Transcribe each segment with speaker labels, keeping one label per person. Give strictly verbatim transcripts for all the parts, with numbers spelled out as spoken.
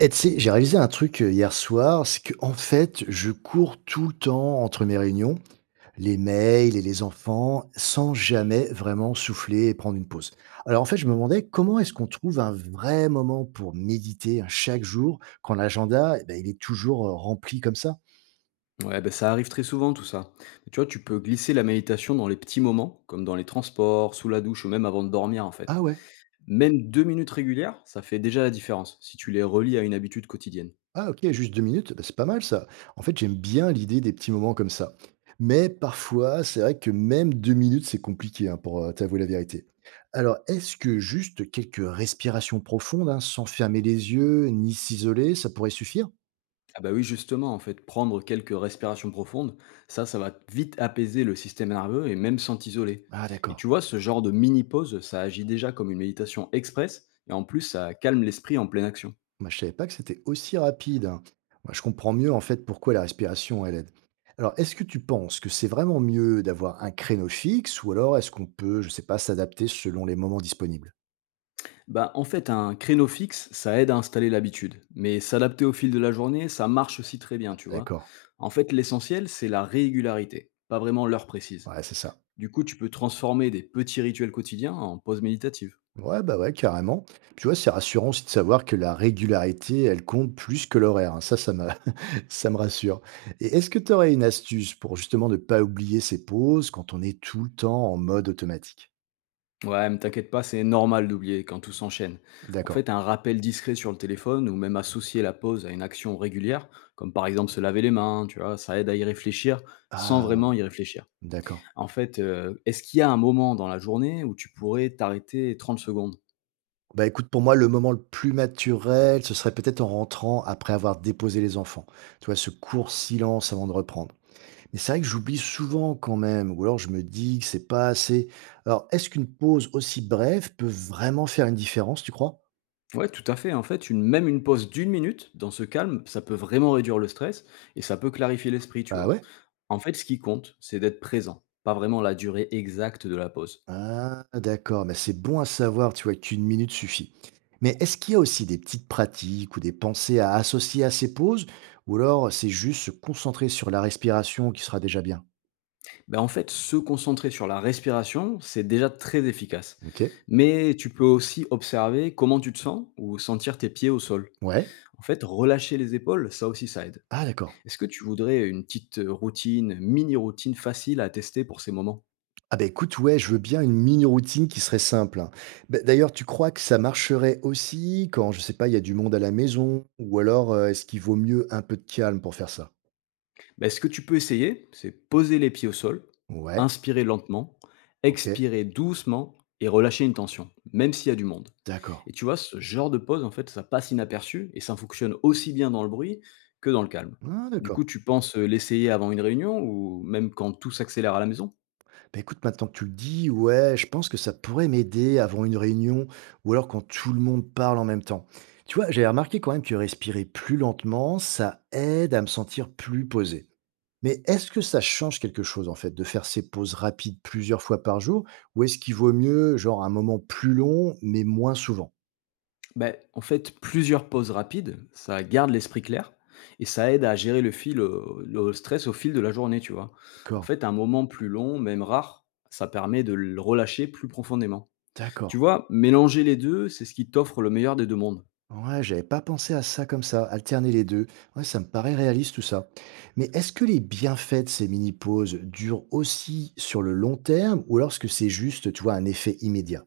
Speaker 1: Et tu sais, j'ai réalisé un truc euh, hier soir, c'est que en fait, je cours tout le temps entre mes réunions, les mails et les enfants, sans jamais vraiment souffler et prendre une pause. Alors en fait, je me demandais comment est-ce qu'on trouve un vrai moment pour méditer hein, chaque jour quand l'agenda, eh ben, il est toujours euh, rempli comme ça.
Speaker 2: Ouais, ben ça arrive très souvent tout ça. Mais tu vois, tu peux glisser la méditation dans les petits moments, comme dans les transports, sous la douche ou même avant de dormir en
Speaker 1: Ah
Speaker 2: fait.
Speaker 1: ouais.
Speaker 2: Même deux minutes régulières, ça fait déjà la différence si tu les relis à une habitude quotidienne.
Speaker 1: Ah ok, juste deux minutes, bah, c'est pas mal ça. En fait, j'aime bien l'idée des petits moments comme ça. Mais parfois, c'est vrai que même deux minutes, c'est compliqué hein, pour euh, t'avouer la vérité. Alors, est-ce que juste quelques respirations profondes, hein, sans fermer les yeux, ni s'isoler, ça pourrait suffire?
Speaker 2: Ah bah oui, justement, en fait, prendre quelques respirations profondes, ça, ça va vite apaiser le système nerveux et même sans t'isoler.
Speaker 1: Ah
Speaker 2: Et
Speaker 1: d'accord.
Speaker 2: tu vois, ce genre de mini-pause, ça agit déjà comme une méditation express et en plus, ça calme l'esprit en pleine action.
Speaker 1: Moi, je savais pas que c'était aussi rapide, hein. Moi, je comprends mieux en fait pourquoi la respiration, elle aide. Alors, est-ce que tu penses que c'est vraiment mieux d'avoir un créneau fixe ou alors est-ce qu'on peut, je sais pas, s'adapter selon les moments disponibles?
Speaker 2: Bah, en fait, un créneau fixe, ça aide à installer l'habitude. Mais s'adapter au fil de la journée, ça marche aussi très bien,
Speaker 1: Ah,
Speaker 2: tu vois.
Speaker 1: d'accord,
Speaker 2: En fait, l'essentiel, c'est la régularité, pas vraiment l'heure précise.
Speaker 1: ouais, c'est ça.
Speaker 2: Du coup, tu peux transformer des petits rituels quotidiens en pause méditative.
Speaker 1: Ouais, bah ouais, carrément. Puis tu vois, c'est rassurant aussi de savoir que la régularité, elle compte plus que l'horaire, hein. Ça, ça me, ça me rassure. Et est-ce que tu aurais une astuce pour justement ne pas oublier ses pauses quand on est tout le temps en mode automatique?
Speaker 2: Ouais, mais t'inquiète pas, c'est normal d'oublier quand tout s'enchaîne. En
Speaker 1: D'accord.
Speaker 2: fait, un rappel discret sur le téléphone ou même associer la pause à une action régulière, comme par exemple se laver les mains, tu vois, ça aide à y réfléchir sans
Speaker 1: Ah,
Speaker 2: vraiment y réfléchir.
Speaker 1: d'accord.
Speaker 2: En fait, euh, est-ce qu'il y a un moment dans la journée où tu pourrais t'arrêter trente secondes?
Speaker 1: Bah écoute, pour moi, le moment le plus naturel, ce serait peut-être en rentrant après avoir déposé les enfants. Tu vois, ce court silence avant de reprendre. Et c'est vrai que j'oublie souvent quand même, ou alors je me dis que c'est pas assez. Alors, est-ce qu'une pause aussi brève peut vraiment faire une différence, tu crois?
Speaker 2: Ouais, tout à fait. En fait, une, même une pause d'une minute dans ce calme, ça peut vraiment réduire le stress et ça peut clarifier l'esprit, tu
Speaker 1: Ah
Speaker 2: vois.
Speaker 1: ouais.
Speaker 2: En fait, ce qui compte, c'est d'être présent, pas vraiment la durée exacte de la pause.
Speaker 1: Ah, d'accord, mais c'est bon à savoir, tu vois, qu'une minute suffit. Mais est-ce qu'il y a aussi des petites pratiques ou des pensées à associer à ces pauses, ou alors c'est juste se concentrer sur la respiration qui sera déjà bien?
Speaker 2: Ben, en fait, se concentrer sur la respiration, c'est déjà très efficace.
Speaker 1: Ok.
Speaker 2: Mais tu peux aussi observer comment tu te sens ou sentir tes pieds au sol.
Speaker 1: Ouais.
Speaker 2: En fait, relâcher les épaules, ça aussi, ça aide.
Speaker 1: Ah, d'accord.
Speaker 2: Est-ce que tu voudrais une petite routine, mini-routine facile à tester pour ces moments?
Speaker 1: Ah bah, écoute, ouais, je veux bien une mini routine qui serait simple, hein. Bah, d'ailleurs, tu crois que ça marcherait aussi quand, je sais pas, il y a du monde à la maison? Ou alors, heu, est-ce qu'il vaut mieux un peu de calme pour faire ça?
Speaker 2: Ben ce que tu peux essayer, c'est poser les pieds au sol,
Speaker 1: Ouais,
Speaker 2: inspirer lentement,
Speaker 1: OK,
Speaker 2: expirer doucement et relâcher une tension, même s'il y a du monde.
Speaker 1: d'accord.
Speaker 2: Et tu vois, ce genre de pause, en fait, ça passe inaperçu et ça fonctionne aussi bien dans le bruit que dans le calme.
Speaker 1: Ah
Speaker 2: Du
Speaker 1: d'accord.
Speaker 2: coup, tu penses euh, l'essayer avant une réunion ou même quand tout s'accélère à la maison?
Speaker 1: Bah, écoute, maintenant que tu le dis, ouais, je pense que ça pourrait m'aider avant une réunion ou alors quand tout le monde parle en même temps. Tu vois, j'ai remarqué quand même que respirer plus lentement, ça aide à me sentir plus posé. Mais est-ce que ça change quelque chose, en fait, de faire ces pauses rapides plusieurs fois par jour? Ou est-ce qu'il vaut mieux, genre, un moment plus long, mais moins souvent?
Speaker 2: Ben en fait, plusieurs pauses rapides, ça garde l'esprit clair et ça aide à gérer le fil, heu, le stress au fil de la journée, tu vois? En
Speaker 1: D'accord,
Speaker 2: fait, un moment plus long, même rare, ça permet de le relâcher plus profondément.
Speaker 1: d'accord.
Speaker 2: Tu vois, mélanger les deux c'est ce qui t'offre le meilleur des deux mondes.
Speaker 1: Ouais, j'avais pas pensé à ça comme ça, alterner les deux. Ouais, ça me paraît réaliste tout ça. Mais est-ce que les bienfaits de ces mini-pauses durent aussi sur le long terme ou alors est-ce que c'est juste, tu vois, un effet immédiat?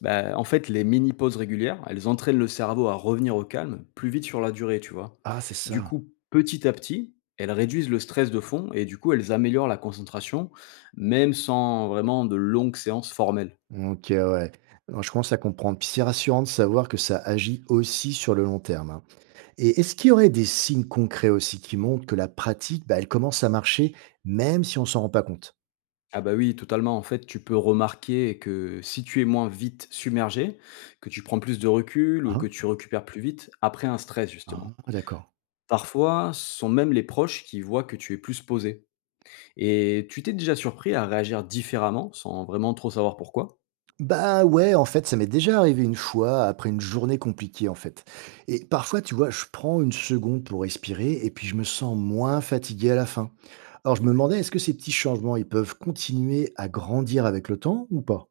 Speaker 2: Ben en fait, les mini pauses régulières, elles entraînent le cerveau à revenir au calme plus vite sur la durée, tu vois?
Speaker 1: Ah, c'est
Speaker 2: Du
Speaker 1: ça.
Speaker 2: coup, petit à petit, elles réduisent le stress de fond et du coup, elles améliorent la concentration, même sans vraiment de longues séances formelles.
Speaker 1: OK, ouais. Non, je commence à comprendre. Puis c'est rassurant de savoir que ça agit aussi sur le long terme, hein. Et est-ce qu'il y aurait des signes concrets aussi qui montrent que la pratique, bah, elle commence à marcher, même si on s'en rend pas compte?
Speaker 2: Ah bah oui, totalement. En fait, tu peux remarquer que si tu es moins vite submergé, que tu prends plus de recul ou que
Speaker 1: Hein?
Speaker 2: tu récupères plus vite après un stress,
Speaker 1: Ah,
Speaker 2: justement.
Speaker 1: d'accord.
Speaker 2: Parfois, ce sont même les proches qui voient que tu es plus posé. Et tu t'es déjà surpris à réagir différemment sans vraiment trop savoir pourquoi.
Speaker 1: Bah ouais, en fait, ça m'est déjà arrivé une fois après une journée compliquée, en fait. Et parfois, tu vois, je prends une seconde pour respirer et puis je me sens moins fatigué à la fin. Alors, je me demandais, est-ce que ces petits changements, ils peuvent continuer à grandir avec le temps ou pas?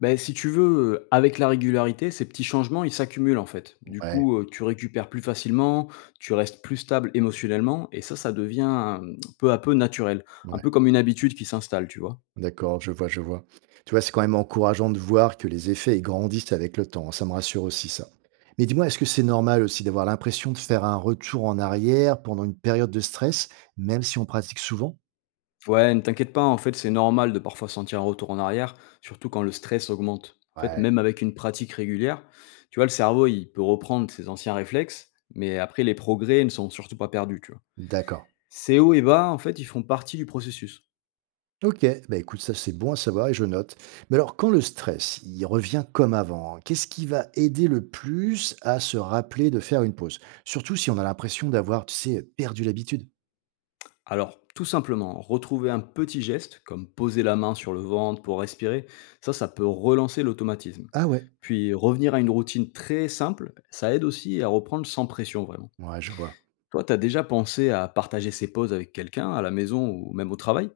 Speaker 2: Ben, si tu veux, euh, avec la régularité, ces petits changements, ils s'accumulent en fait. Du
Speaker 1: Ouais,
Speaker 2: coup, euh, tu récupères plus facilement, tu restes plus stable émotionnellement, et ça, ça devient euh, peu à peu naturel. Un
Speaker 1: ouais.
Speaker 2: peu comme une habitude qui s'installe, tu vois.
Speaker 1: D'accord, je vois, je vois. Tu vois, c'est quand même encourageant de voir que les effets ils grandissent avec le temps, hein. Ça me rassure aussi, ça. Mais dis-moi, est-ce que c'est normal aussi d'avoir l'impression de faire un retour en arrière pendant une période de stress, même si on pratique souvent?
Speaker 2: Ouais, ne t'inquiète pas, en fait, c'est normal de parfois sentir un retour en arrière, surtout quand le stress augmente. En fait,
Speaker 1: Ouais.
Speaker 2: même avec une pratique régulière, tu vois, le cerveau, il peut reprendre ses anciens réflexes, mais après, les progrès ne sont surtout pas perdus, tu vois.
Speaker 1: D'accord.
Speaker 2: Ces hauts et bas, en fait, ils font partie du processus.
Speaker 1: Ok, bah écoute, ça c'est bon à savoir et je note. Mais alors, quand le stress, il revient comme avant, hein, qu'est-ce qui va aider le plus à se rappeler de faire une pause? Surtout si on a l'impression d'avoir, tu sais, perdu l'habitude.
Speaker 2: Alors, tout simplement, retrouver un petit geste, comme poser la main sur le ventre pour respirer, ça, ça peut relancer l'automatisme.
Speaker 1: Ah ouais,
Speaker 2: Puis, revenir à une routine très simple, ça aide aussi à reprendre sans pression, vraiment.
Speaker 1: ouais, je vois.
Speaker 2: Toi, t'as déjà pensé à partager ces pauses avec quelqu'un, à la maison ou même au travail?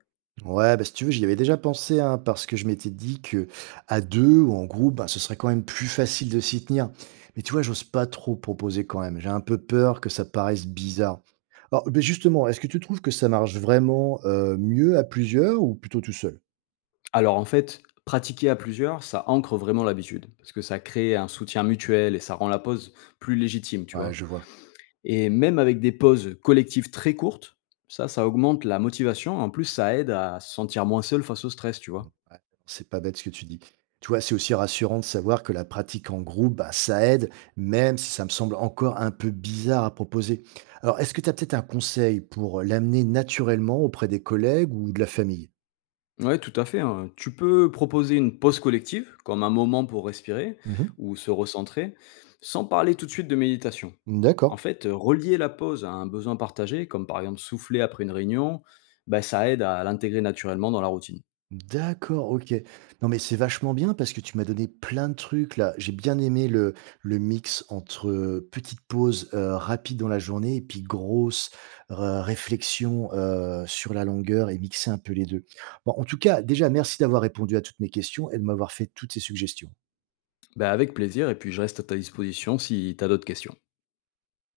Speaker 1: Ouais, bah, si tu veux, j'y avais déjà pensé, hein, parce que je m'étais dit que à deux ou en groupe, bah, ce serait quand même plus facile de s'y tenir. Mais tu vois, j'ose pas trop proposer quand même. J'ai un peu peur que ça paraisse bizarre. Alors, bah, justement, est-ce que tu trouves que ça marche vraiment euh, mieux à plusieurs ou plutôt tout seul?
Speaker 2: Alors en fait, pratiquer à plusieurs, ça ancre vraiment l'habitude, parce que ça crée un soutien mutuel et ça rend la pause plus légitime, tu
Speaker 1: Ouais,
Speaker 2: vois?
Speaker 1: je vois.
Speaker 2: Et même avec des pauses collectives très courtes, ça, ça augmente la motivation. En plus, ça aide à se sentir moins seul face au stress, tu vois?
Speaker 1: Ouais, c'est pas bête ce que tu dis. Tu vois, c'est aussi rassurant de savoir que la pratique en groupe, bah, ça aide, même si ça me semble encore un peu bizarre à proposer. Alors, est-ce que tu as peut-être un conseil pour l'amener naturellement auprès des collègues ou de la famille?
Speaker 2: Ouais, tout à fait, hein. Tu peux proposer une pause collective, comme un moment pour respirer
Speaker 1: Mhm.
Speaker 2: ou se recentrer, sans parler tout de suite de méditation. En
Speaker 1: D'accord.
Speaker 2: fait, euh, relier la pause à un besoin partagé, comme par exemple souffler après une réunion, bah, ça aide à l'intégrer naturellement dans la routine.
Speaker 1: D'accord, OK. Non, mais c'est vachement bien parce que tu m'as donné plein de trucs là. J'ai bien aimé le le mix entre, heu, petites pauses, heu, rapides dans la journée et puis grosses, heu, réflexions, heu, sur la longueur et mixer un peu les deux. Bon, en tout cas, déjà merci d'avoir répondu à toutes mes questions et de m'avoir fait toutes ces suggestions.
Speaker 2: Bah, avec plaisir, et puis je reste à ta disposition si tu as d'autres questions.